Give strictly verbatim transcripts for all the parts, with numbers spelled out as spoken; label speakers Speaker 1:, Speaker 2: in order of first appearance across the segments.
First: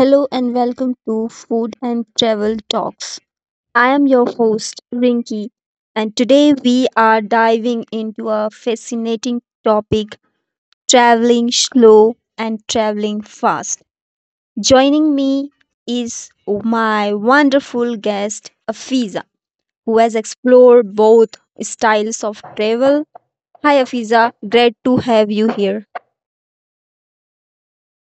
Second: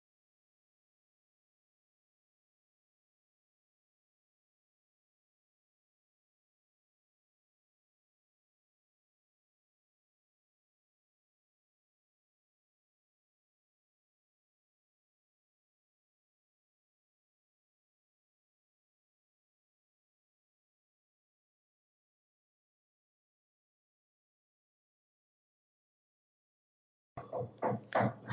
Speaker 1: Hello and welcome to Food and Travel Talks. I am your host, Rinki, and today we are diving into a fascinating topic: traveling slow and traveling fast. Joining me is my wonderful guest, Afiza, who has explored both styles of travel. Hi, Afiza, great to have you here.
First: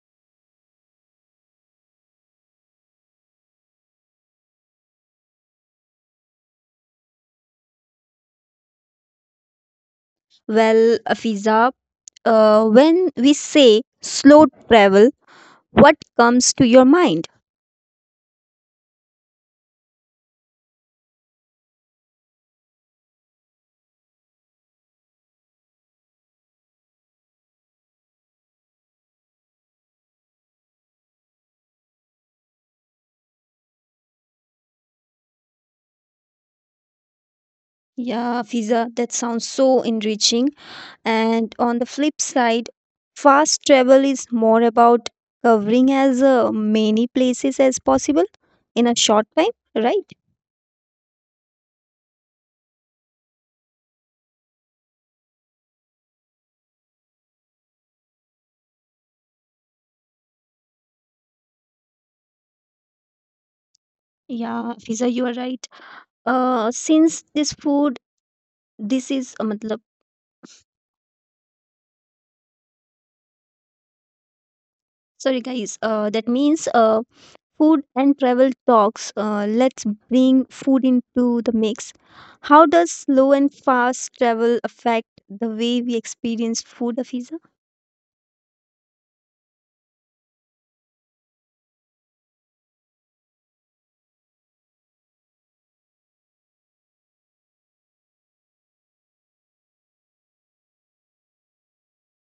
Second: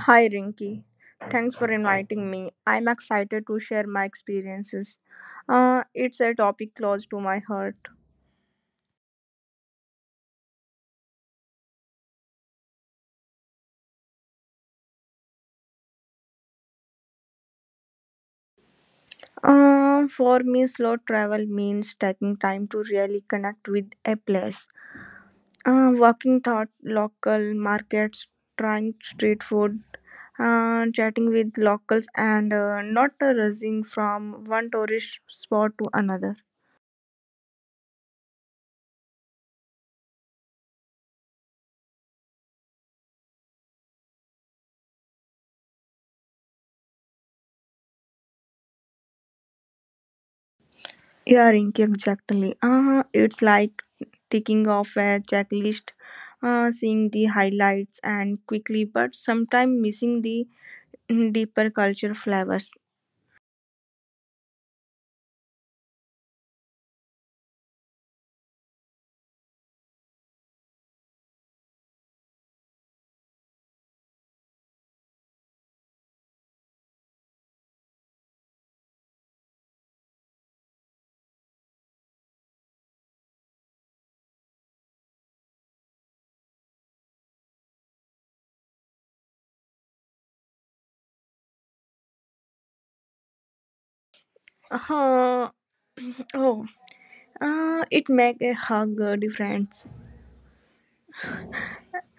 Speaker 2: Hi Rinki, thanks for inviting me. I'm excited to share my experiences. Uh, it's a topic close to my heart.
Speaker 1: Well, Afiza, uh, when we say slow travel, what comes to your mind?
Speaker 2: Uh, for me, slow travel means taking time to really connect with a place. Uh, walking through local markets, trying street food, uh, chatting with locals, and uh, not rushing from one tourist spot to another.
Speaker 1: Yeah, Fiza, that sounds so enriching. And on the flip side, fast travel is more about covering as uh, many places as possible in a short time, right?
Speaker 2: Yeah, Rinki, exactly. Uh, it's like ticking off a checklist, uh, seeing the highlights and quickly, but sometimes missing the deeper culture flavors.
Speaker 1: Yeah, Fiza, you are right. Uh, since this food, this is a matlab. Sorry, guys. Uh, that means uh, food and travel talks. Uh, let's bring food into the mix. How does slow and fast travel affect the way we experience food, Afiza?
Speaker 2: Uh, oh, uh, it make a hug uh, difference.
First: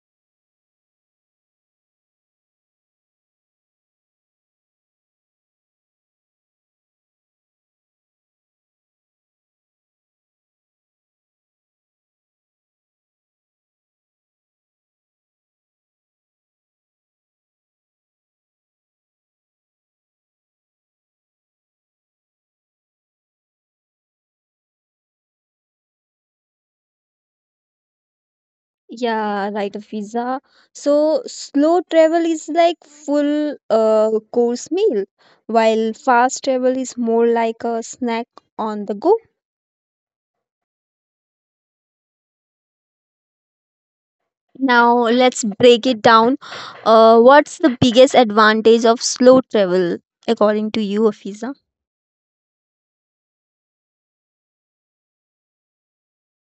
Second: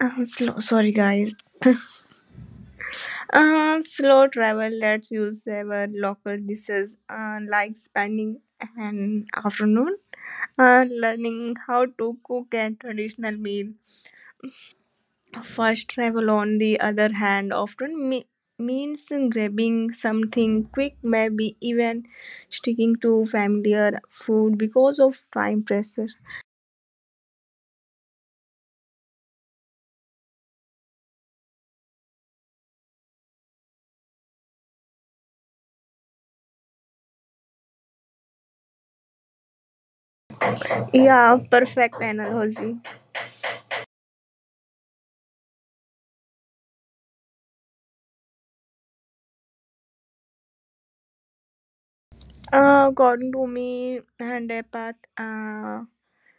Speaker 2: Uh, slow, sorry guys. Uh, slow travel lets you savor local dishes, uh, like spending an afternoon uh, learning how to cook a traditional meal. Fast travel, on the other hand, often me- means grabbing something quick, maybe even sticking to familiar food because of time pressure.
Speaker 1: Yeah, right, Afiza. So slow travel is like full uh, course meal, while fast travel is more like a snack on the go.
Speaker 2: Yeah, perfect analogy.
Speaker 1: Now let's break it down. Uh, what's the biggest advantage of slow travel according to you, Afiza?
Speaker 2: Uh, according to me, and a path, uh,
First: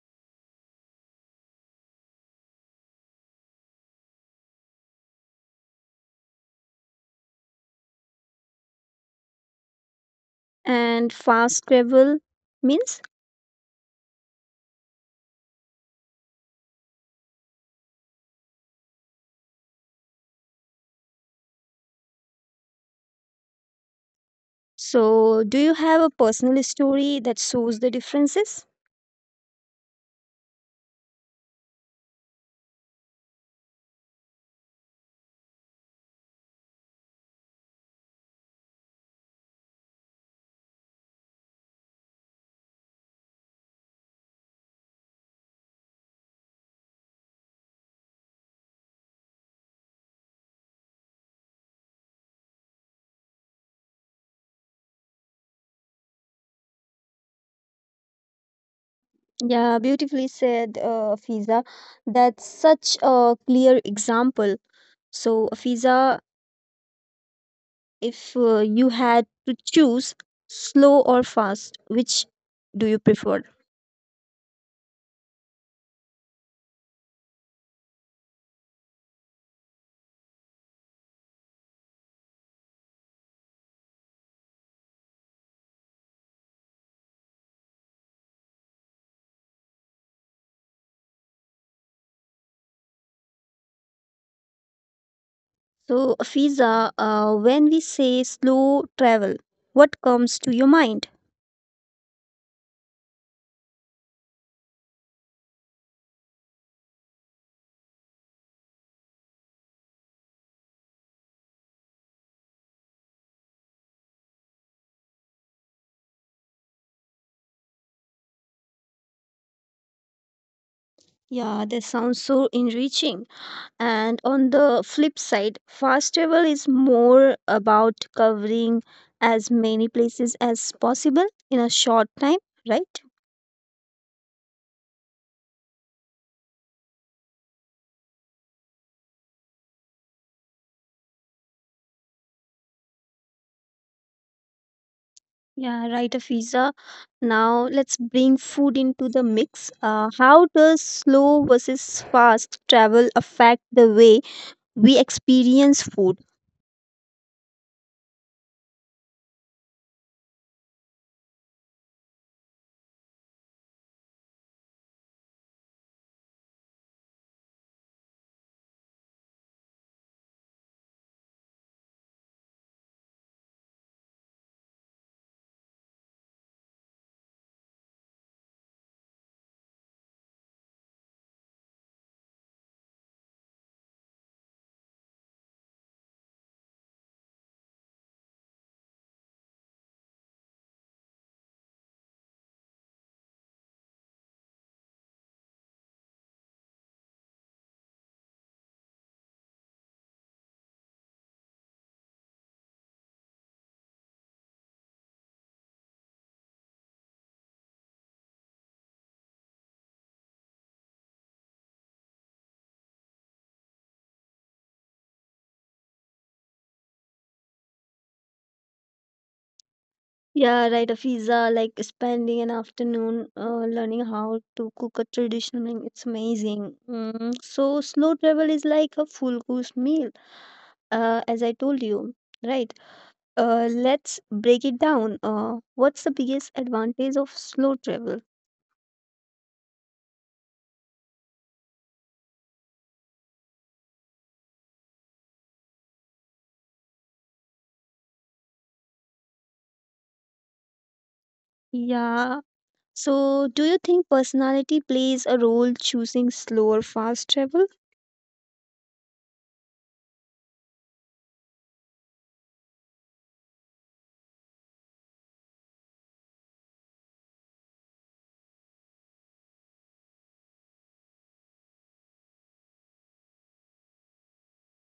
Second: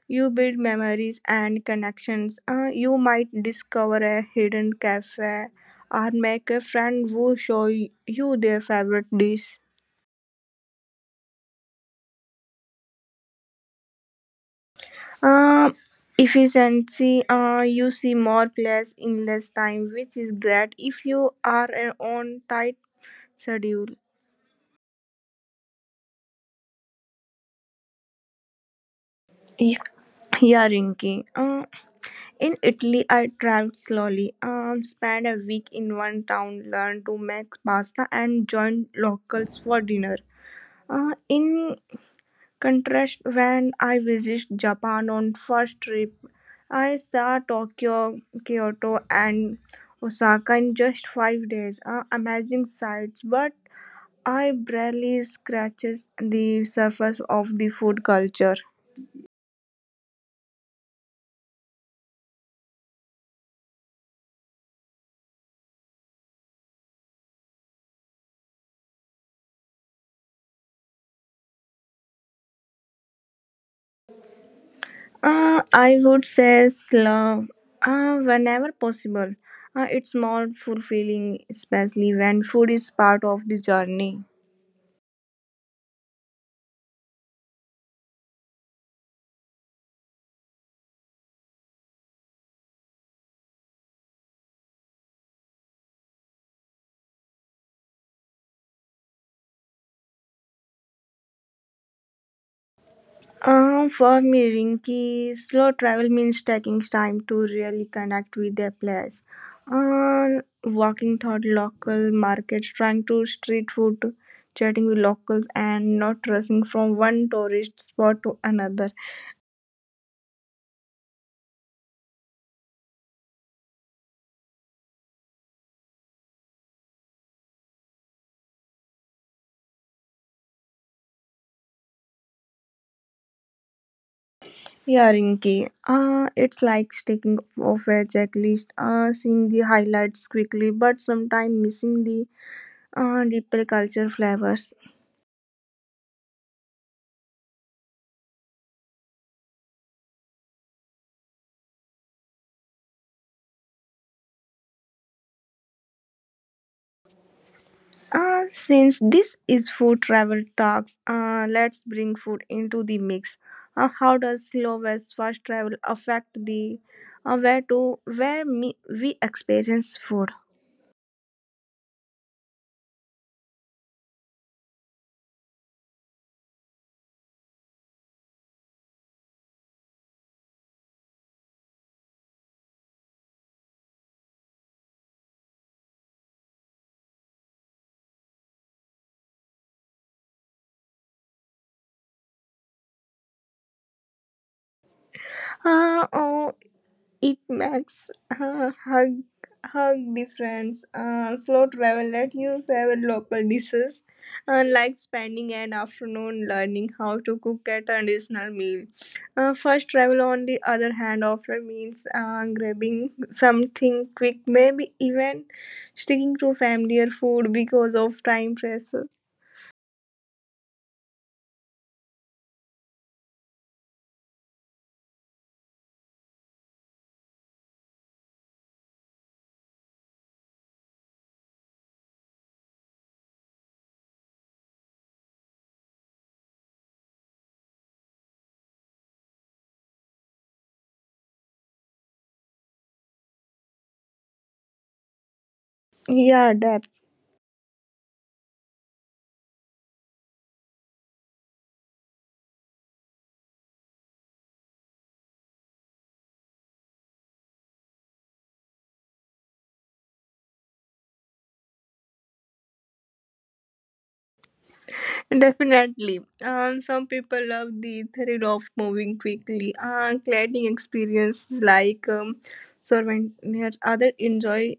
Speaker 2: you build memories and connections. Uh, you might discover a hidden cafe or make a friend who show you their favorite dish.
Speaker 1: And fast travel means.
Speaker 2: Um, Efficiency, uh, you see more players in less time, which is great if you are uh, on tight schedule.
Speaker 1: So, do you have a personal story that shows the differences?
Speaker 2: Y- Yeah, Rinky. Uh, in Italy, I traveled slowly. Um, spent a week in one town, learned to make pasta, and joined locals for dinner. Uh, in contrast, when I visited Japan on first trip, I saw Tokyo, Kyoto, and Osaka in just five days. Uh, amazing sights, but I barely scratches the surface of the food culture.
Speaker 1: Yeah, beautifully said, uh, Fiza. That's such a clear example. So, Fiza, if uh, you had to choose slow or fast, which do you prefer?
Speaker 2: Uh, I would say slow, uh, whenever possible. Uh, it's more fulfilling, especially when food is part of the journey.
Speaker 1: So, Fiza, uh, when we say slow travel, what comes to your mind?
Speaker 2: Um, for me, Rinki, slow travel means taking time to really connect with a place. Um, walking through local markets, trying to street food, chatting with locals, and not rushing from one tourist spot to another.
Speaker 1: Yeah, that sounds so enriching. And on the flip side, fast travel is more about covering as many places as possible in a short time, right?
Speaker 2: Yeah, Rinki. Uh, it's like taking off a checklist, uh, seeing the highlights quickly, but sometimes missing the uh, deeper culture flavors.
Speaker 1: Yeah, right, Afiza. Now let's bring food into the mix. Uh, how does slow versus fast travel affect the way we experience food?
Speaker 2: Uh, since this is food travel talks, uh, let's bring food into the mix. Uh, how does slow versus fast travel affect the uh, where to where me, we experience food? Uh, oh, it makes uh, hug hug difference. Uh, slow travel let you save local dishes, uh, like spending an afternoon learning how to cook a traditional meal. Uh, first travel, on the other hand, often means uh, grabbing something quick, maybe even sticking to familiar food because of time pressure.
Speaker 1: Yeah, right, Afiza. Like spending an afternoon uh, learning how to cook a traditional meal, it's amazing. Mm, so slow travel is like a full course meal, uh, as I told you, right? Uh, let's break it down. Uh, what's the biggest advantage of slow travel?
Speaker 2: Yeah, definitely.
Speaker 1: Yeah. So, do you think personality plays a role choosing slow or fast travel?
Speaker 2: Definitely. Um, some people love the thrill of moving quickly. And gliding experiences like um, souvenirs. Others enjoy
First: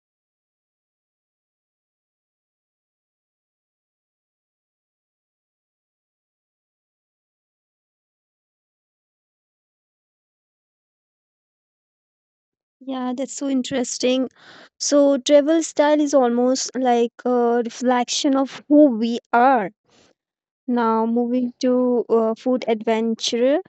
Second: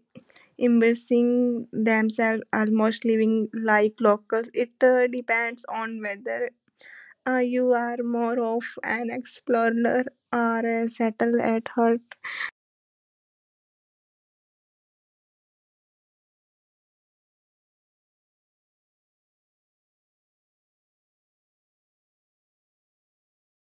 Speaker 2: immersing themselves, almost living like locals. It uh, depends on whether uh, you are more of an explorer or a settle at heart.
Speaker 1: Yeah, that's so interesting. So, travel style is almost like a reflection of who we are. Now, moving to uh, food adventure.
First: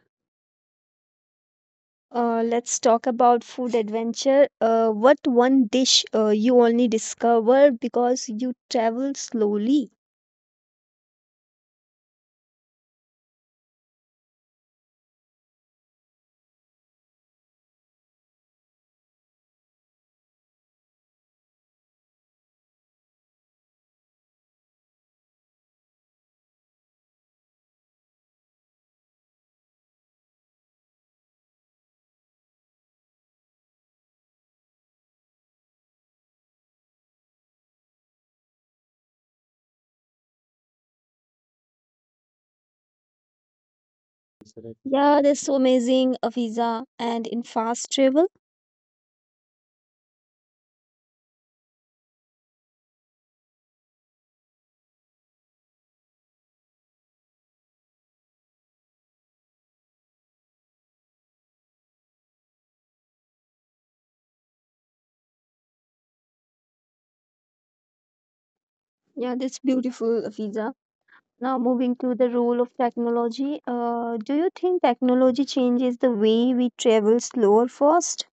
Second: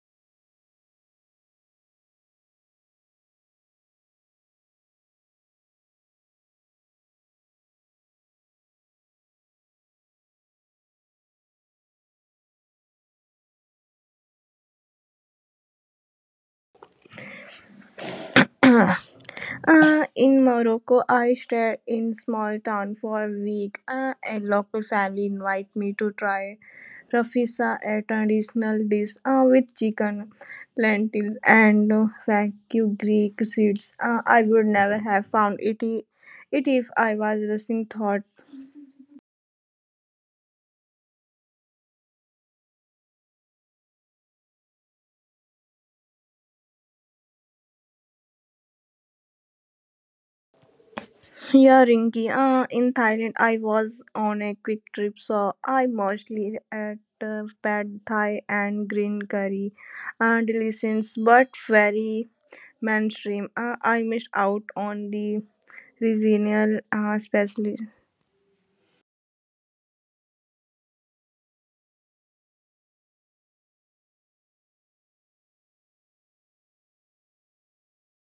Speaker 1: Uh, let's talk about food adventure. Uh, what one dish uh, you only discover because you travel slowly?
Speaker 2: Uh, in Morocco, I stayed in small town for a week. Uh, a local family invited me to try Profisa, a traditional dish uh, with chicken, lentils, and uh, vacuum Greek seeds. Uh, I would never have found it, i- it if I was rushing thought.
Speaker 1: Yeah, that's so amazing, Afiza. And in fast travel,
Speaker 2: Yeah, Rinky, uh, in Thailand, I was on a quick trip, so I mostly ate uh, pad thai and green curry. Uh, delicious, but very mainstream. Uh, I missed out on the regional uh, specialty.
Speaker 1: yeah, that's beautiful, Afiza. Now moving to the role of technology. Uh, do you think technology changes the way we travel slow or fast?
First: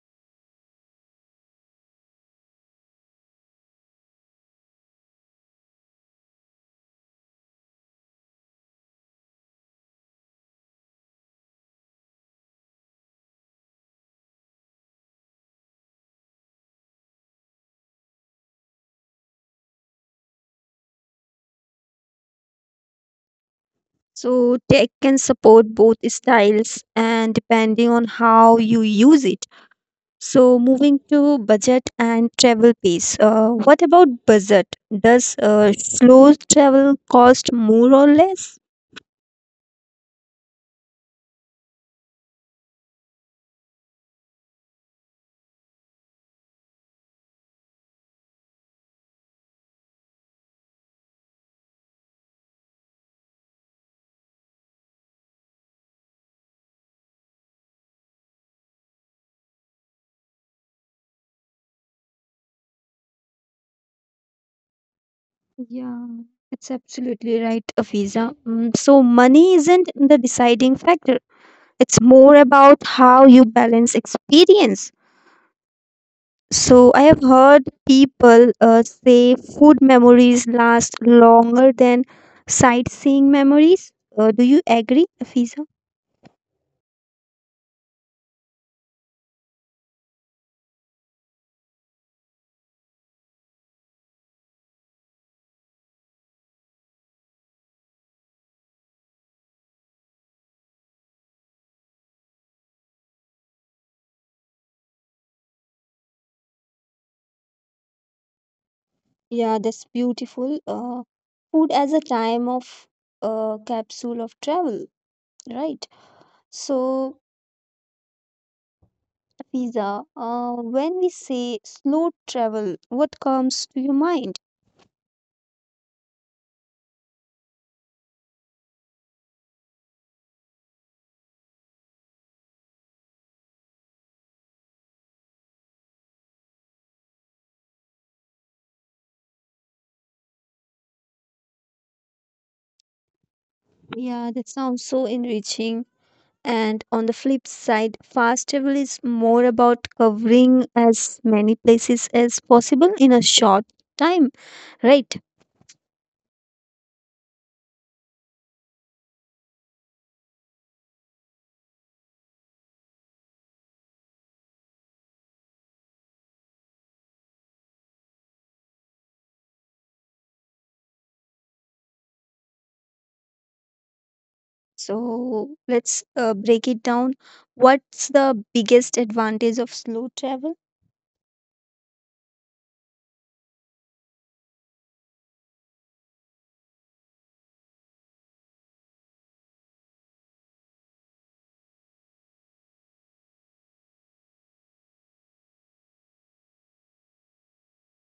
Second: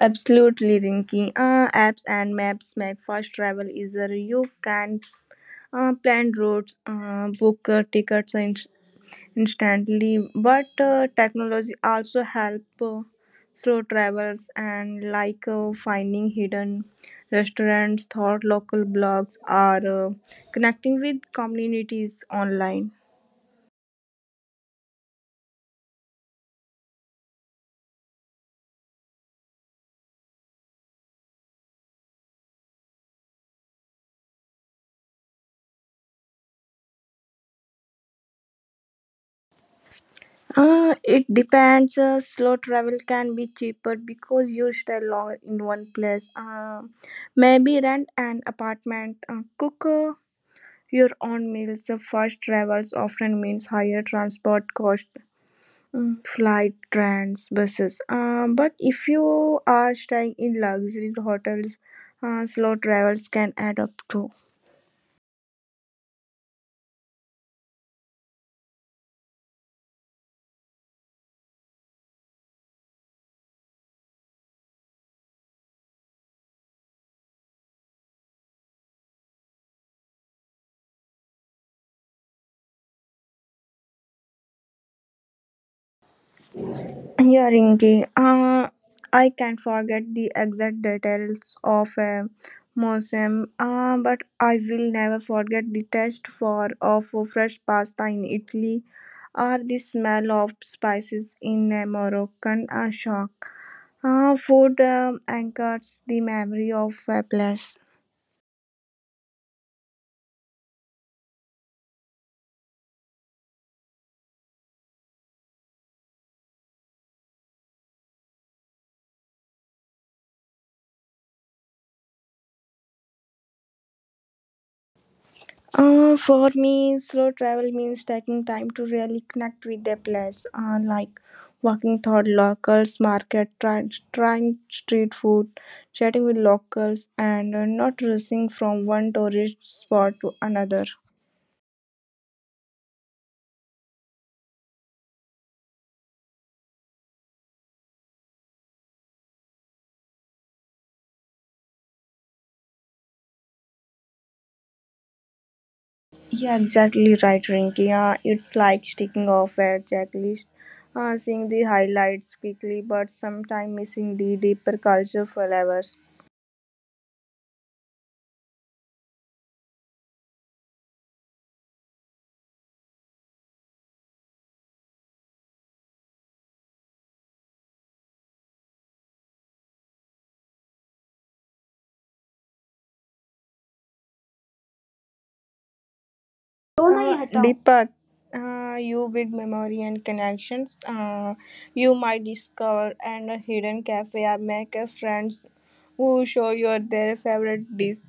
Speaker 2: Absolutely, Rinki. Uh, apps and maps make fast travel easier. You can uh, plan routes, uh, book uh, tickets in- instantly. But uh, technology also help uh, slow travels and like uh, finding hidden restaurants, thought local blogs, or uh, connecting with communities online.
Speaker 1: So tech can support both styles and depending on how you use it. So, moving to budget and travel piece. Uh, what about budget? Does uh, slow travel cost more or less?
Speaker 2: Uh, it depends. Uh, slow travel can be cheaper because you stay longer in one place. Uh, maybe rent an apartment, uh, cook uh, your own meals. The fast travels often means higher transport cost, mm, flight, trains, buses. Um, but if you are staying in luxury hotels, uh, slow travels can add up too.
Speaker 1: Yeah, it's absolutely right, Afiza. Mm, so, money isn't the deciding factor. It's more about how you balance experience. So, I have heard people uh, say food memories last longer than sightseeing memories. Uh, do you agree, Afiza?
Speaker 2: Yeah, Rinki. Uh, I can't forget the exact details of a museum, uh, but I will never forget the taste for of fresh pasta in Italy or the smell of spices in a Moroccan uh, shop. Uh, food uh, anchors the memory of a place.
Speaker 1: Yeah, that's beautiful. Uh, food as a time of, uh, capsule of travel, right? So, Fiza, uh, when we say slow travel, what comes to your mind?
Speaker 2: Uh, for me, slow travel means taking time to really connect with the place, uh, like walking through locals, market, try, trying street food, chatting with locals, and uh, not rushing from one tourist spot to another.
Speaker 1: Yeah, that sounds so enriching. And on the flip side, fast travel is more about covering as many places as possible in a short time, right?
Speaker 2: Yeah, exactly right, Rinky. Uh, it's like sticking off a checklist, uh, seeing the highlights quickly, but sometimes missing the deeper cultural flavors.
Speaker 1: So let's uh, break it down. What's the biggest advantage of slow travel?
Speaker 2: Uh, Deepak, uh, you with memory and connections, uh, you might discover and a hidden cafe or make a friends who show you their favorite dish.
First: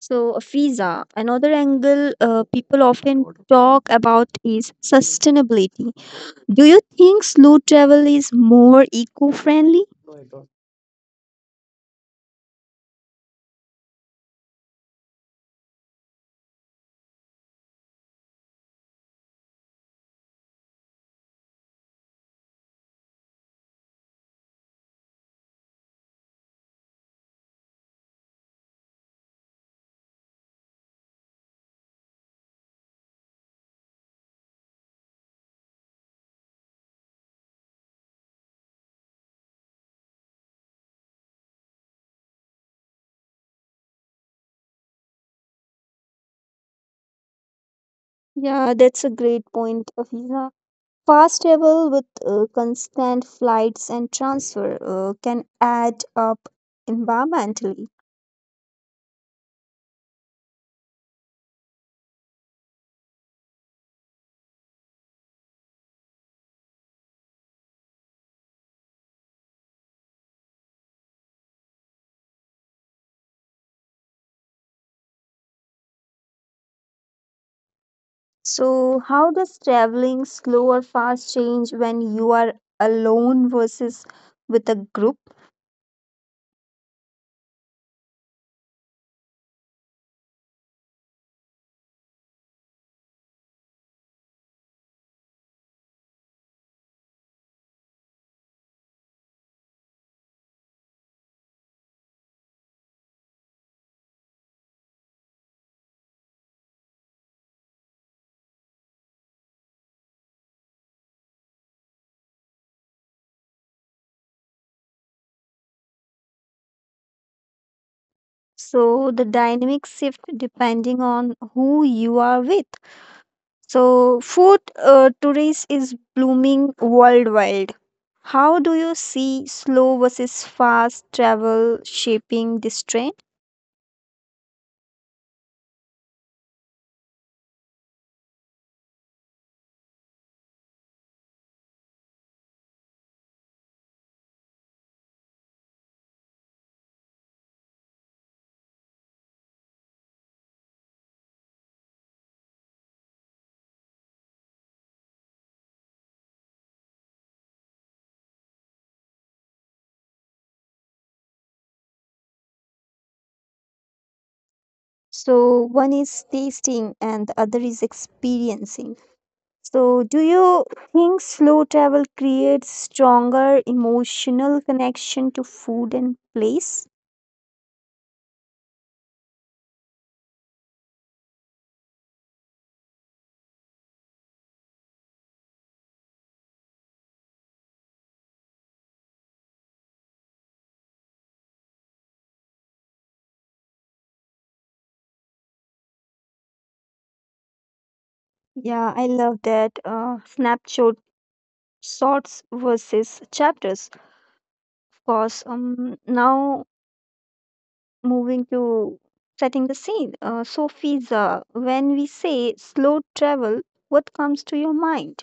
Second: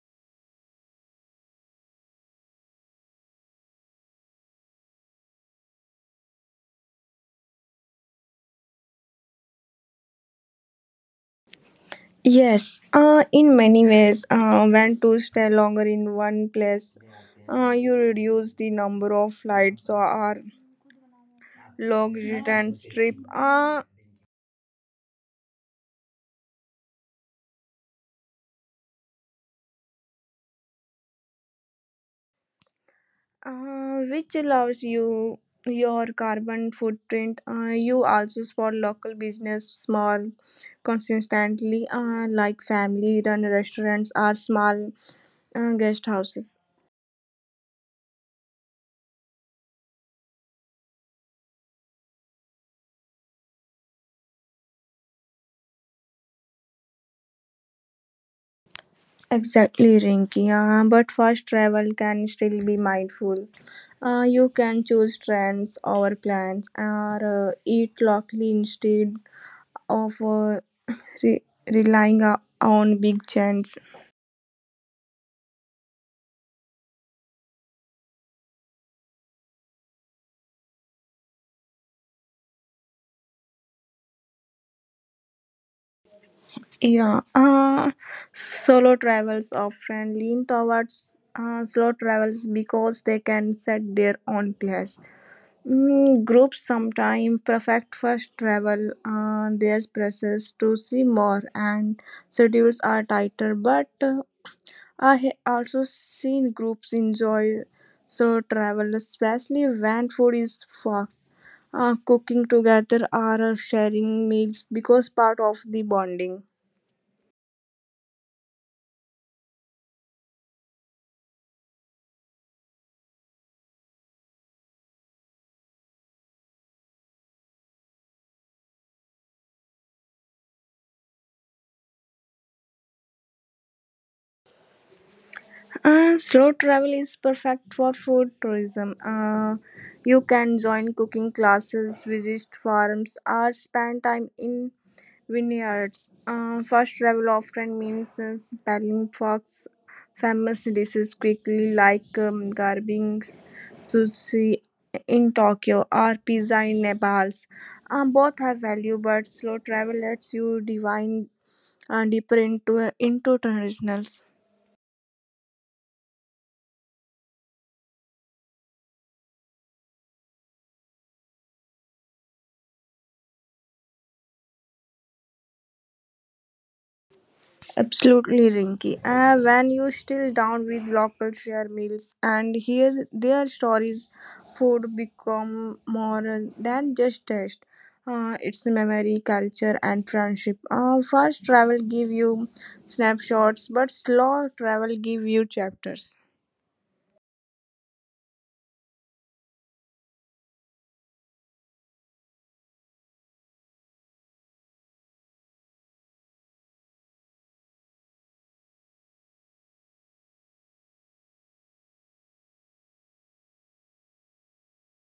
Speaker 1: So, a visa, another angle uh, people often talk about is sustainability. Do you think slow travel is more eco friendly?
Speaker 2: Yes, uh, in many ways, uh, when to stay longer in one place, uh, you reduce the number of flights or long distance trip. Uh, uh, which allows you your carbon footprint. Uh, you also support local business, small, consistently, uh, like family-run restaurants or small uh, guest houses.
Speaker 1: Yeah, that's a great point, Afiza. Fast travel with uh, constant flights and transfer uh, can add up environmentally.
Speaker 2: Exactly, Rinky. Uh, but first, travel can still be mindful. Uh, you can choose trends over plans or uh, eat locally instead of uh, re- relying o- on big chains.
Speaker 1: So, how does traveling slow or fast change when you are alone versus with a group?
Speaker 2: Yeah, uh, solo travels often lean towards uh, slow travels because they can set their own pace. Mm, groups sometimes perfect first travel uh, their process to see more, and schedules are tighter. But uh, I have also seen groups enjoy solo travel, especially when food is fast. Uh, cooking together or sharing meals because part of the bonding.
Speaker 1: So, the dynamic shift depending on who you are with. So, food uh, tourism is blooming worldwide. How do you see slow versus fast travel shaping this trend?
Speaker 2: Uh, slow travel is perfect for food tourism. Uh, you can join cooking classes, visit farms, or spend time in vineyards. Uh, fast travel often means uh, spelling fox famous dishes quickly, like um, garbing sushi in Tokyo or pizza in Naples. Um, both have value, but slow travel lets you divine uh, deeper into into traditionals.
Speaker 1: So one is tasting and the other is experiencing. So do you think slow travel creates stronger emotional connection to food and place?
Speaker 2: Absolutely, Rinky. Ah, when you still down with local share meals and hear their stories, food become more than just taste. Uh, it's memory, culture, and friendship. Uh, fast travel give you snapshots, but slow travel give you chapters.
Speaker 1: Yeah, I love that. Uh, snapshot shots versus chapters. Of course, um, now moving to setting the scene. Uh, so Fiza, when we say slow travel, what comes to your mind?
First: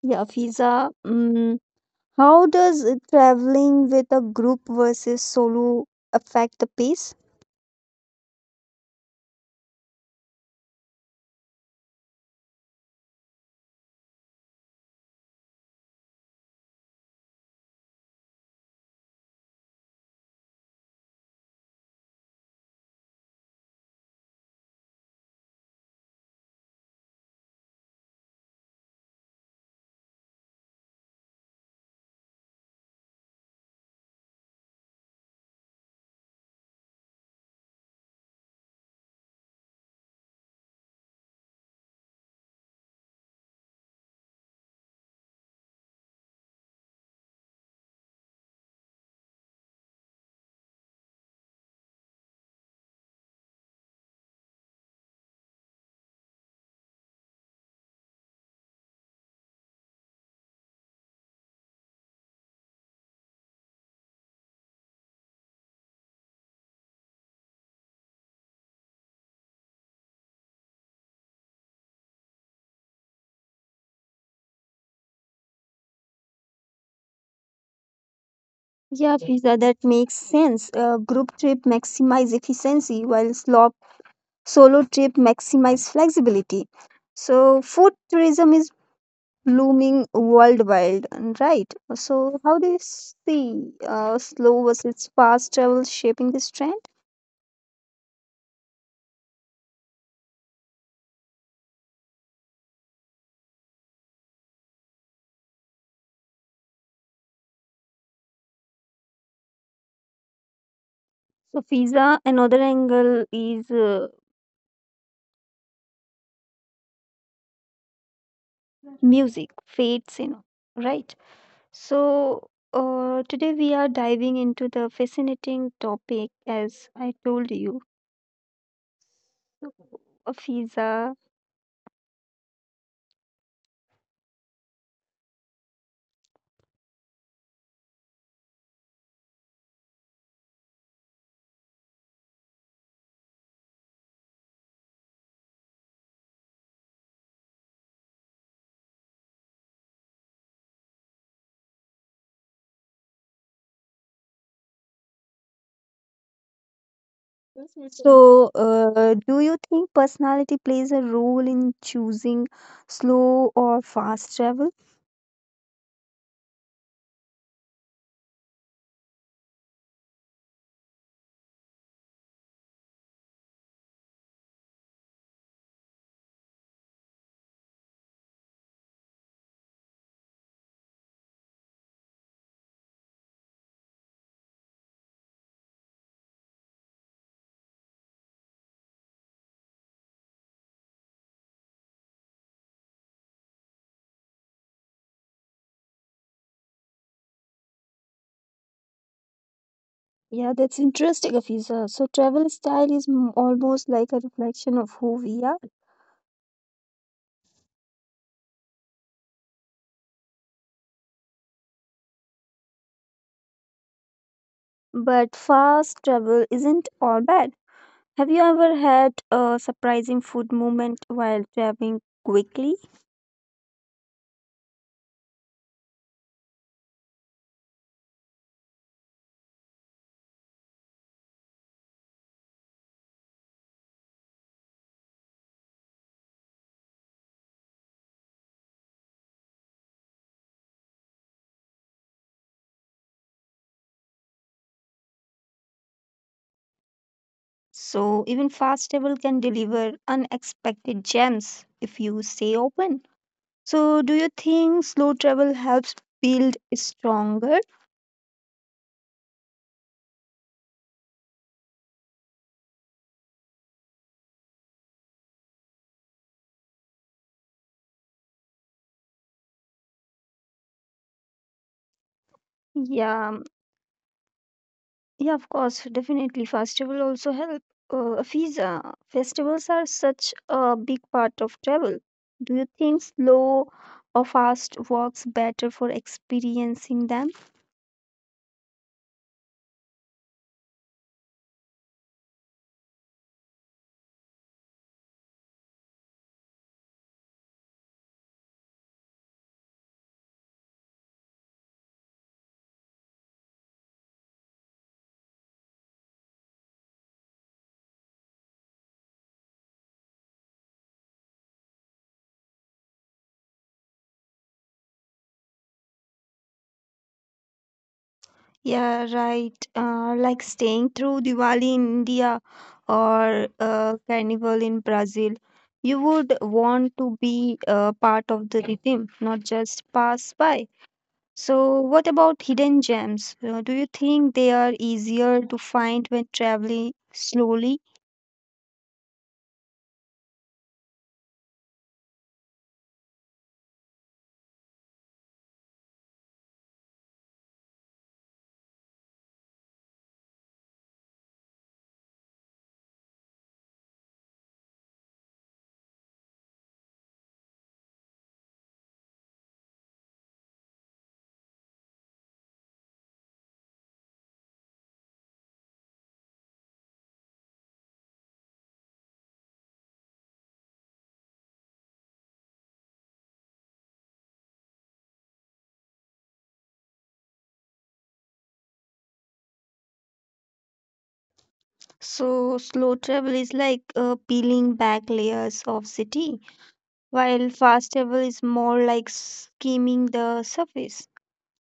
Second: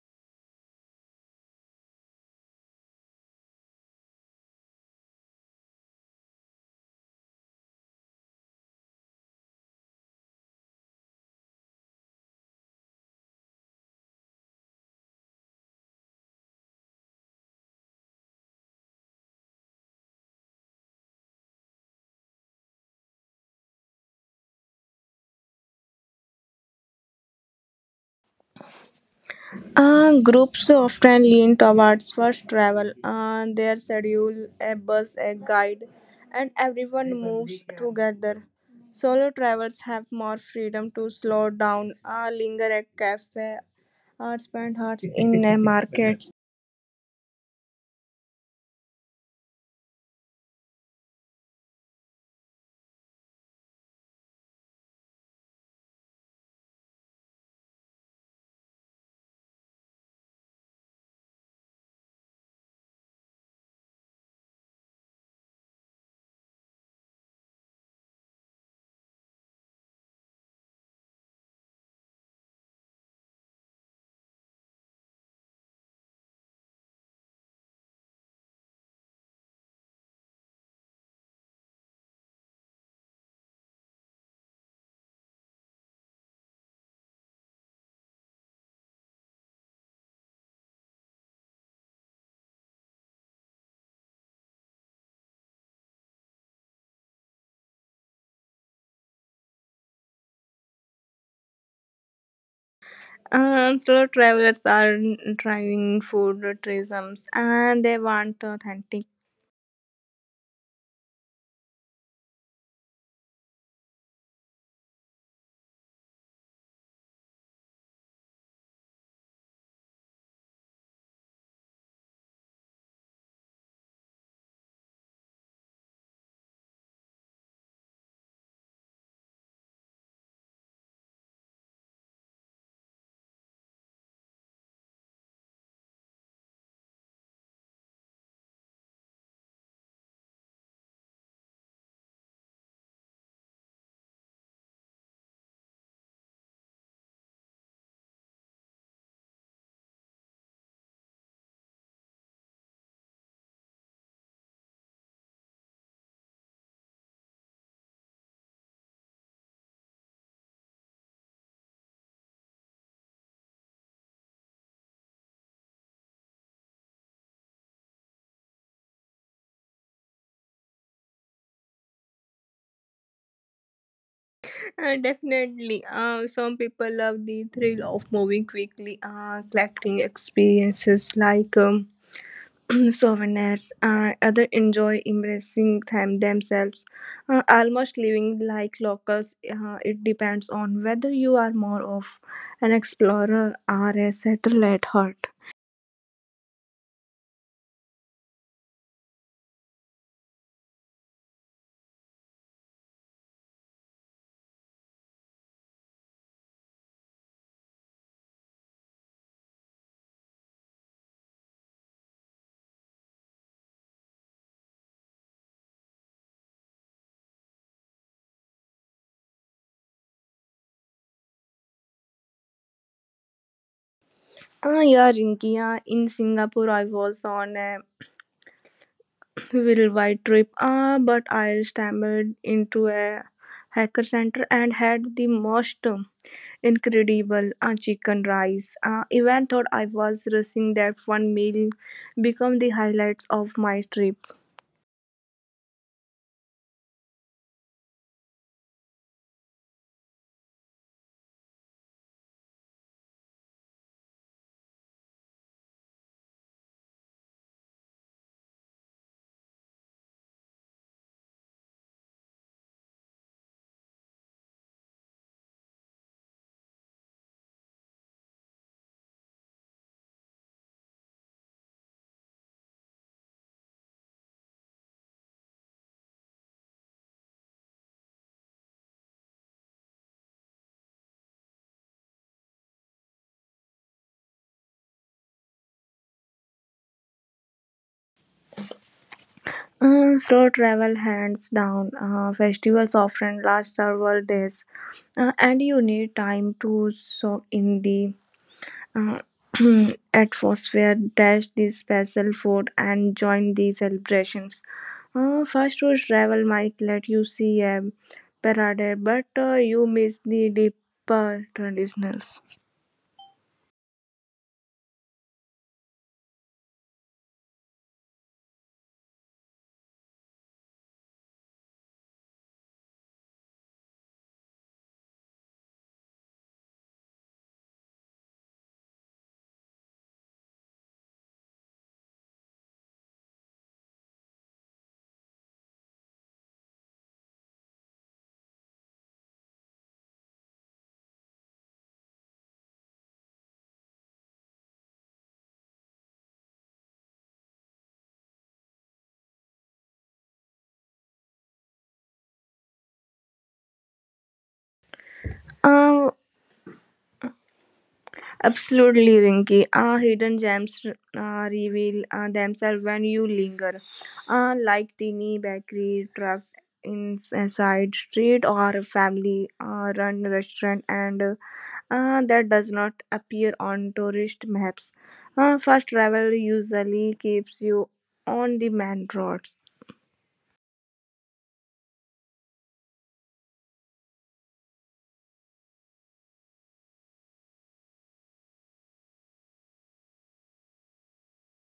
Speaker 1: Yeah, Fiza. Mm, how does uh, traveling with a group versus solo affect the pace?
Speaker 2: Uh, groups often lean towards first travel. Uh, their schedule, a bus, a guide, and everyone moves together. Solo travelers have more freedom to slow down, uh, linger at cafe, or spend hours in a market.
Speaker 1: Yeah, Fiza, that makes sense. Uh, group trip maximize efficiency while slop solo trip maximize flexibility. So food tourism is blooming worldwide, and right? So how do you see uh, slow versus fast travel shaping this trend?
Speaker 2: Uh, solo travelers are driving food tourisms and they want authentic.
Speaker 1: So Fiza, another angle is uh, music, fates, you know, right? So, uh, today we are diving into the fascinating topic, as I told you, of visa. So, uh, do you think personality plays a role in choosing slow or fast travel?
Speaker 2: Uh, definitely. Uh, some people love the thrill of moving quickly, uh, collecting experiences like um, souvenirs. Uh, others enjoy embracing them themselves, uh, almost living like locals. Uh, it depends on whether you are more of an explorer or a settler at heart.
Speaker 1: Yeah, that's interesting, Afisa. So, travel style is m- almost like a reflection of who we are, but fast travel isn't all bad. Have you ever had a surprising food moment while traveling quickly?
Speaker 2: Uh, yeah, Rinki, Yeah, in Singapore, I was on a worldwide trip, uh, but I stumbled into a hacker center and had the most incredible uh, chicken rice. Uh, even thought I was rushing that one meal become the highlights of my trip.
Speaker 1: So even fast table can deliver unexpected gems if you stay open. So do you think slow travel helps build stronger? Yeah, um, yeah, of course, definitely. Fast travel also help. Uh, visa festivals are such a big part of travel. Do you think slow or fast works better for experiencing them?
Speaker 2: Uh, slow travel hands down. Uh, festivals often last several days, uh, and you need time to soak in the uh, atmosphere, taste the special food, and join the celebrations. Uh, fast food travel might let you see a parade, but uh, you miss the deeper traditionals.
Speaker 1: Yeah, right. Uh, like staying through Diwali in India or uh, Carnival in Brazil, you would want to be uh, part of the rhythm, not just pass by. So, what about hidden gems? Uh, do you think they are easier to find when traveling slowly?
Speaker 2: Uh, Absolutely, Rinky. Uh, hidden gems uh, reveal uh, themselves when you linger, uh, like teeny bakery trapped in a side street or a family-run restaurant, and uh, that does not appear on tourist maps. Uh, fast travel usually keeps you on the main roads.
Speaker 1: So, slow travel is like uh, peeling back layers of city, while fast travel is more like skimming the surface.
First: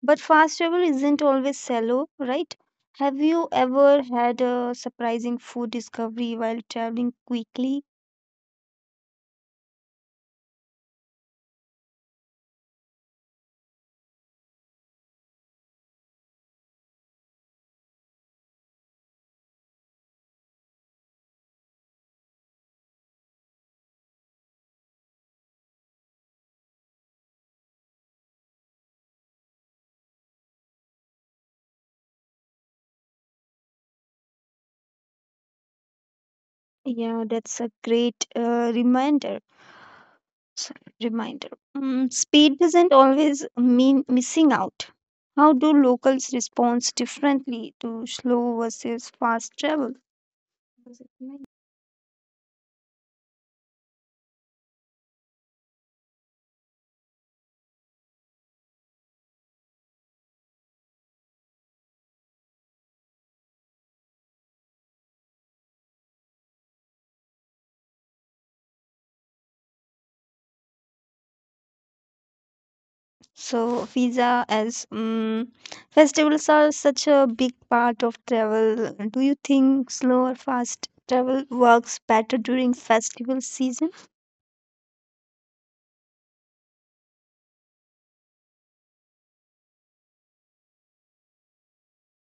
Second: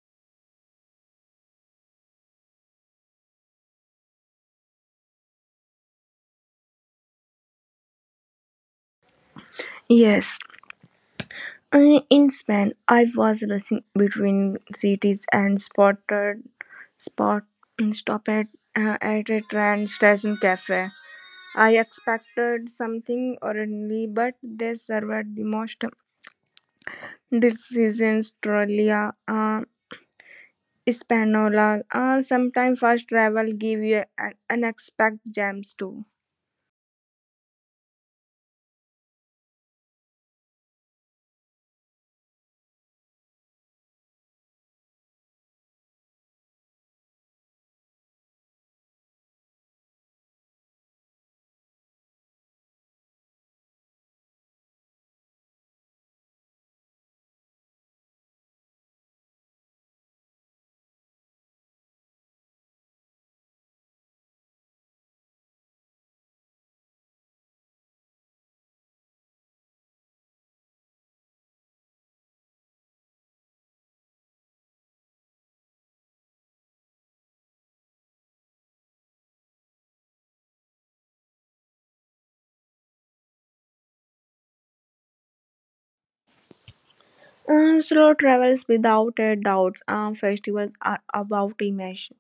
Speaker 1: But fast travel isn't always shallow, right? Have you ever had a surprising food discovery while traveling quickly?
Speaker 2: Yes, Uh, in Spain, I was racing between cities and spotted spot stopped at, uh, at a train station cafe. I expected something ordinary, but they served the most delicious trolia uh, espanola. Uh, sometimes fast travel give you an unexpected gems too.
Speaker 1: Yeah, that's a great uh, reminder. s- Reminder. Mm, speed doesn't always mean missing out. How do locals respond differently to slow versus fast travel? Does it matter? So, visa as um, festivals are such a big part of travel. Do you think slow or fast travel works better during festival season?
Speaker 2: Uh, slow travels without a doubt. Uh, festivals are about immersion.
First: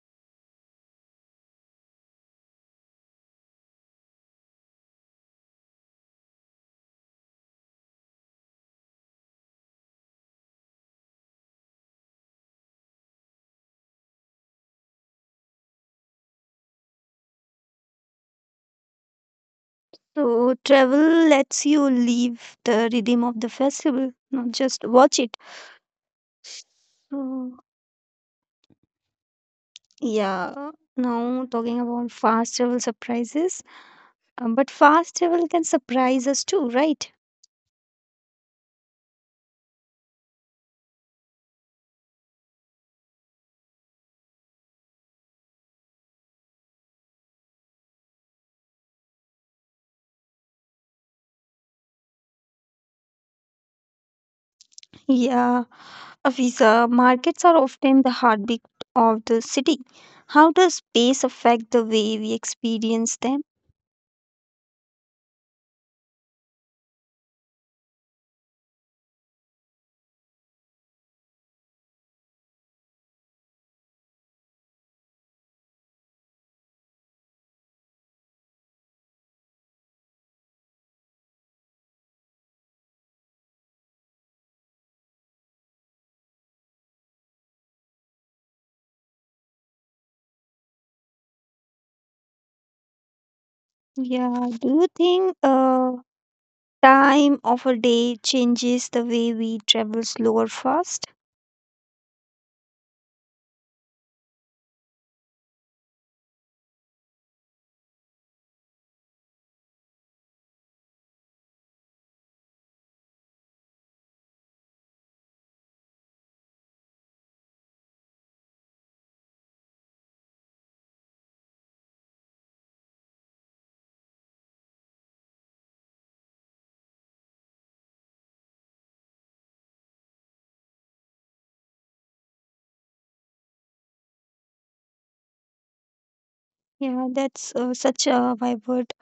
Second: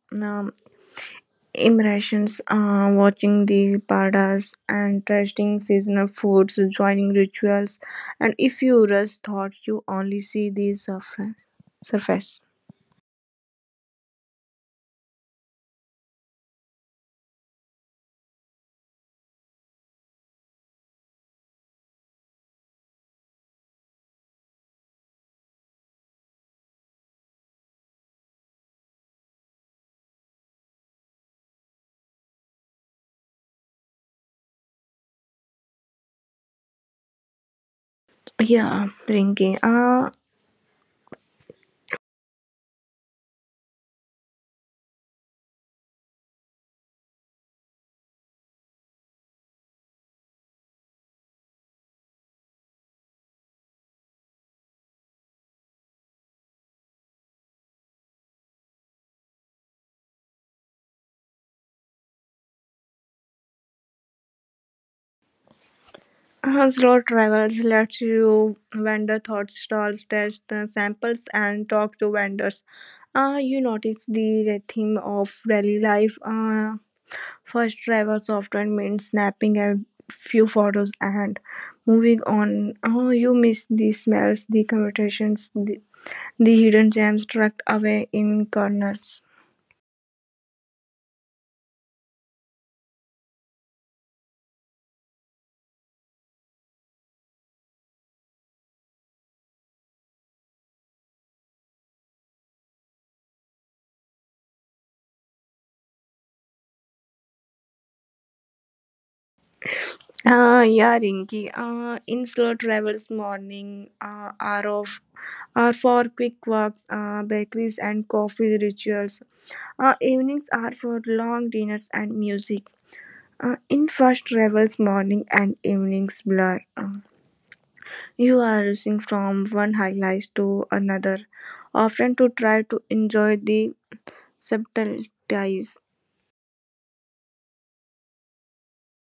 Speaker 2: immersions, uh, watching the padas and tasting seasonal foods, joining rituals, and if you rush thoughts, you only see the surface. Surface.
Speaker 1: So, travel lets you leave the rhythm of the festival, not just watch it. So, yeah, now talking about fast travel surprises, um, but fast travel can surprise us too, right?
Speaker 2: Yeah, drinking. Uh,
Speaker 1: Yeah, Afisa, markets are often the heartbeat of the city. How does space affect the way we experience them?
Speaker 2: uh, slow travels lets you vendor thought stalls, test the samples, and talk to vendors. Uh, you notice the rhythm of daily life. Uh, First, driver software meant snapping a few photos and moving on. Oh, you missed the smells, the conversations, the, the hidden gems tucked away in corners.
Speaker 1: Yeah, do you think uh, time of a day changes the way we travel slow or fast?
Speaker 2: Ah, yeah, Rinky. Ah, in slow travels morning uh, are of are for quick walks, uh, bakeries and coffee rituals. Uh, evenings are for long dinners and music. Uh, in fast travels morning and evenings blur. Uh, You are rushing from one highlight to another, often to try to enjoy the subtleties.
Speaker 1: Yeah, that's uh, such a vibrant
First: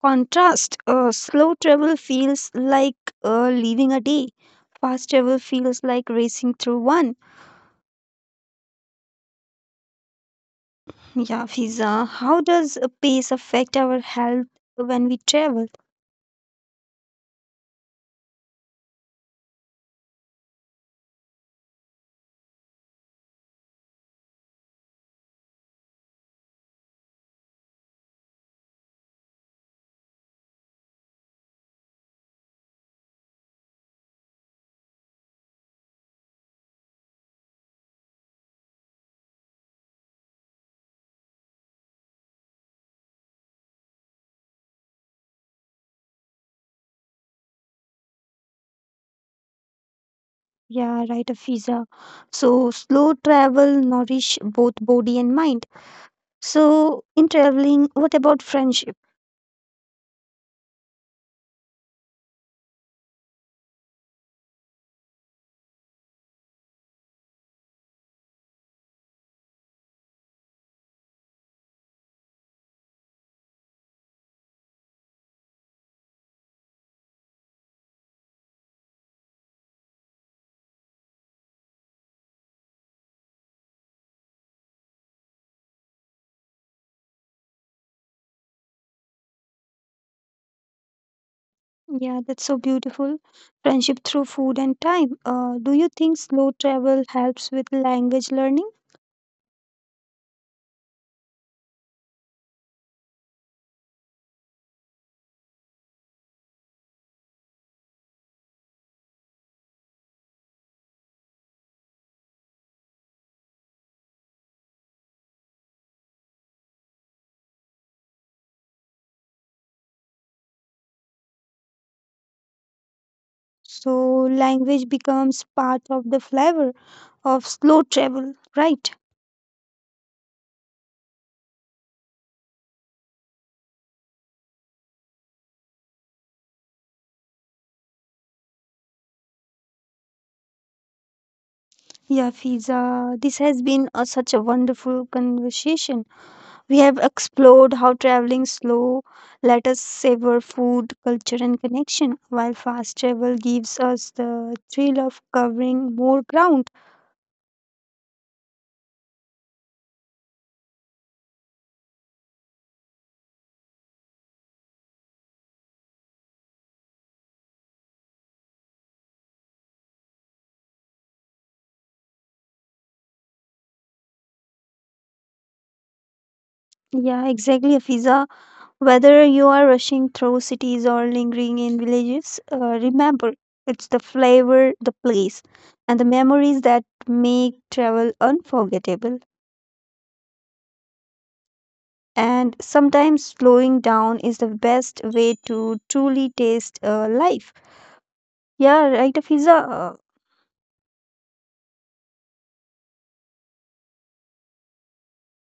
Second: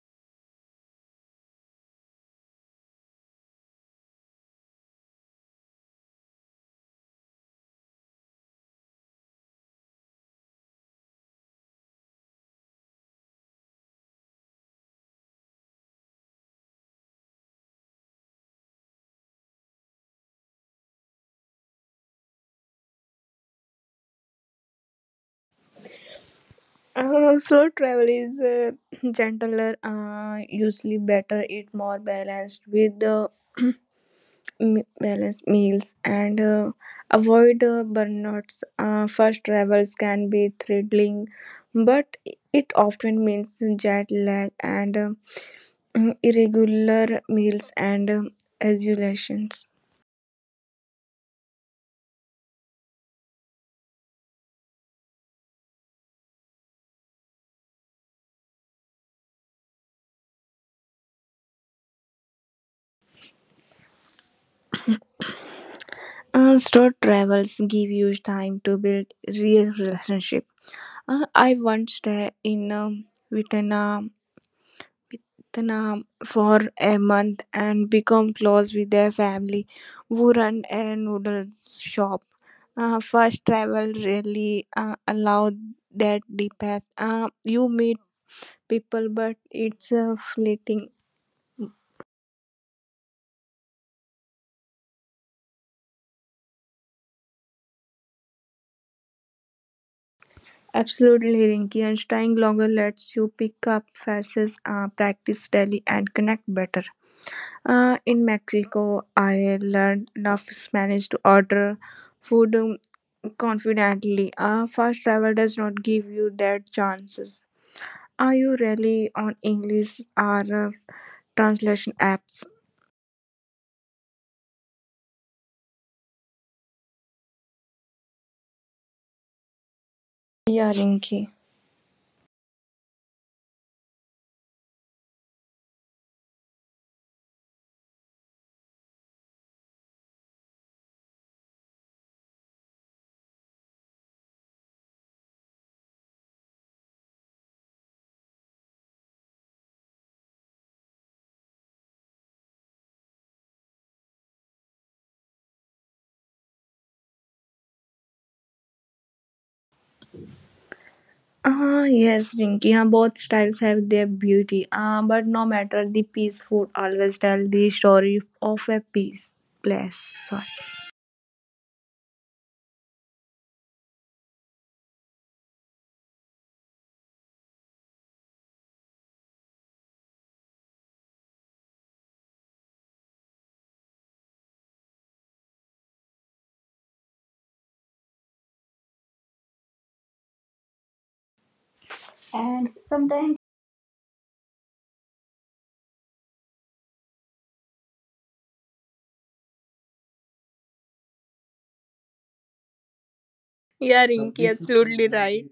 Speaker 1: contrast. Uh, slow travel feels like uh, leaving a day. Fast travel feels like racing through one. Yeah, Fiza, how does uh, pace affect our health when we travel?
Speaker 2: Uh, slow travel is uh, gentler, uh, usually better, eat more balanced with uh, m- balanced meals and uh, avoid uh, burnouts. Uh, first travels can be thrilling, but it often means jet lag and uh, irregular meals and uh, exhalations.
Speaker 1: Yeah, right, uh, Fiza. So, slow travel nourish both body and mind. So, in traveling, what about friendship?
Speaker 2: Uh, road travels give you time to build real relationship. Uh, I once stayed in um, Vietnam, Vietnam for a month and become close with their family who run a noodle shop. Uh, first travel really uh, allowed that deep path. Uh, you meet people, but it's uh, fleeting.
Speaker 1: Yeah, that's so beautiful. Friendship through food and time. Uh, do you think slow travel helps with language learning?
Speaker 2: Absolutely, Rinky, and staying longer lets you pick up faces, uh, practice daily, and connect better. Uh, in Mexico, I learned enough Spanish to order food um, confidently. Uh, fast travel does not give you that chances. Are you really on English or uh, translation apps?
Speaker 1: So, language becomes part of the flavor of slow travel, right?
Speaker 2: Yeah, Rinky.
Speaker 1: Yeah, Fiza, this has been a, such a wonderful conversation. We have explored how traveling slow let us savor food, culture, and connection, while fast travel gives us the thrill of covering more ground.
Speaker 2: Ah, yes, Rinky. Uh, both styles have their beauty. Uh, but no matter the piece, food always tell the story of a piece. Place. Sorry.
Speaker 1: Yeah, exactly, Afiza. Whether you are rushing through cities or lingering in villages, uh, remember it's the flavor, the place, and the memories that make travel unforgettable. And
Speaker 2: And
Speaker 1: sometimes
Speaker 2: sometimes.
Speaker 1: slowing down is the best way to truly taste uh, life. Yeah, right, Afiza. Uh,
Speaker 2: Yeah, Rinky, absolutely right.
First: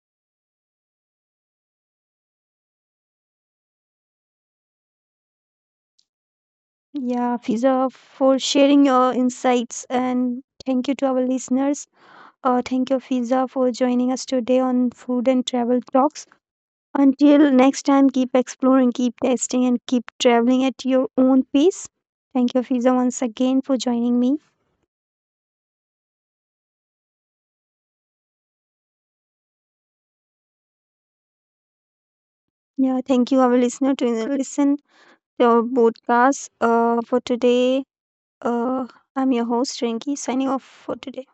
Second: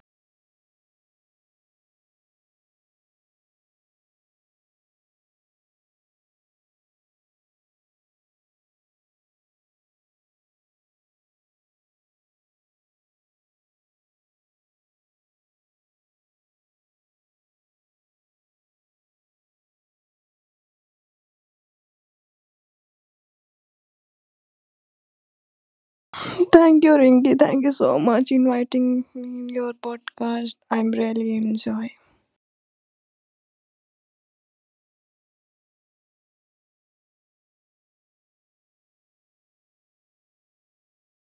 Speaker 1: Yeah, Fiza, for sharing your insights and thank you to our listeners. Uh, thank you, Fiza, for joining us today on Food and Travel Talks. Until next time, keep exploring, keep testing, and keep traveling at your own pace. Thank you, Fiza, once again for joining me.
Speaker 2: Thank you, Rinki. Thank you so much inviting me in your podcast. I'm really enjoying.
Speaker 1: Yeah, thank you, our listener, to listen to our podcast. Uh, for today, uh, I'm your host, Rinki, signing off for today.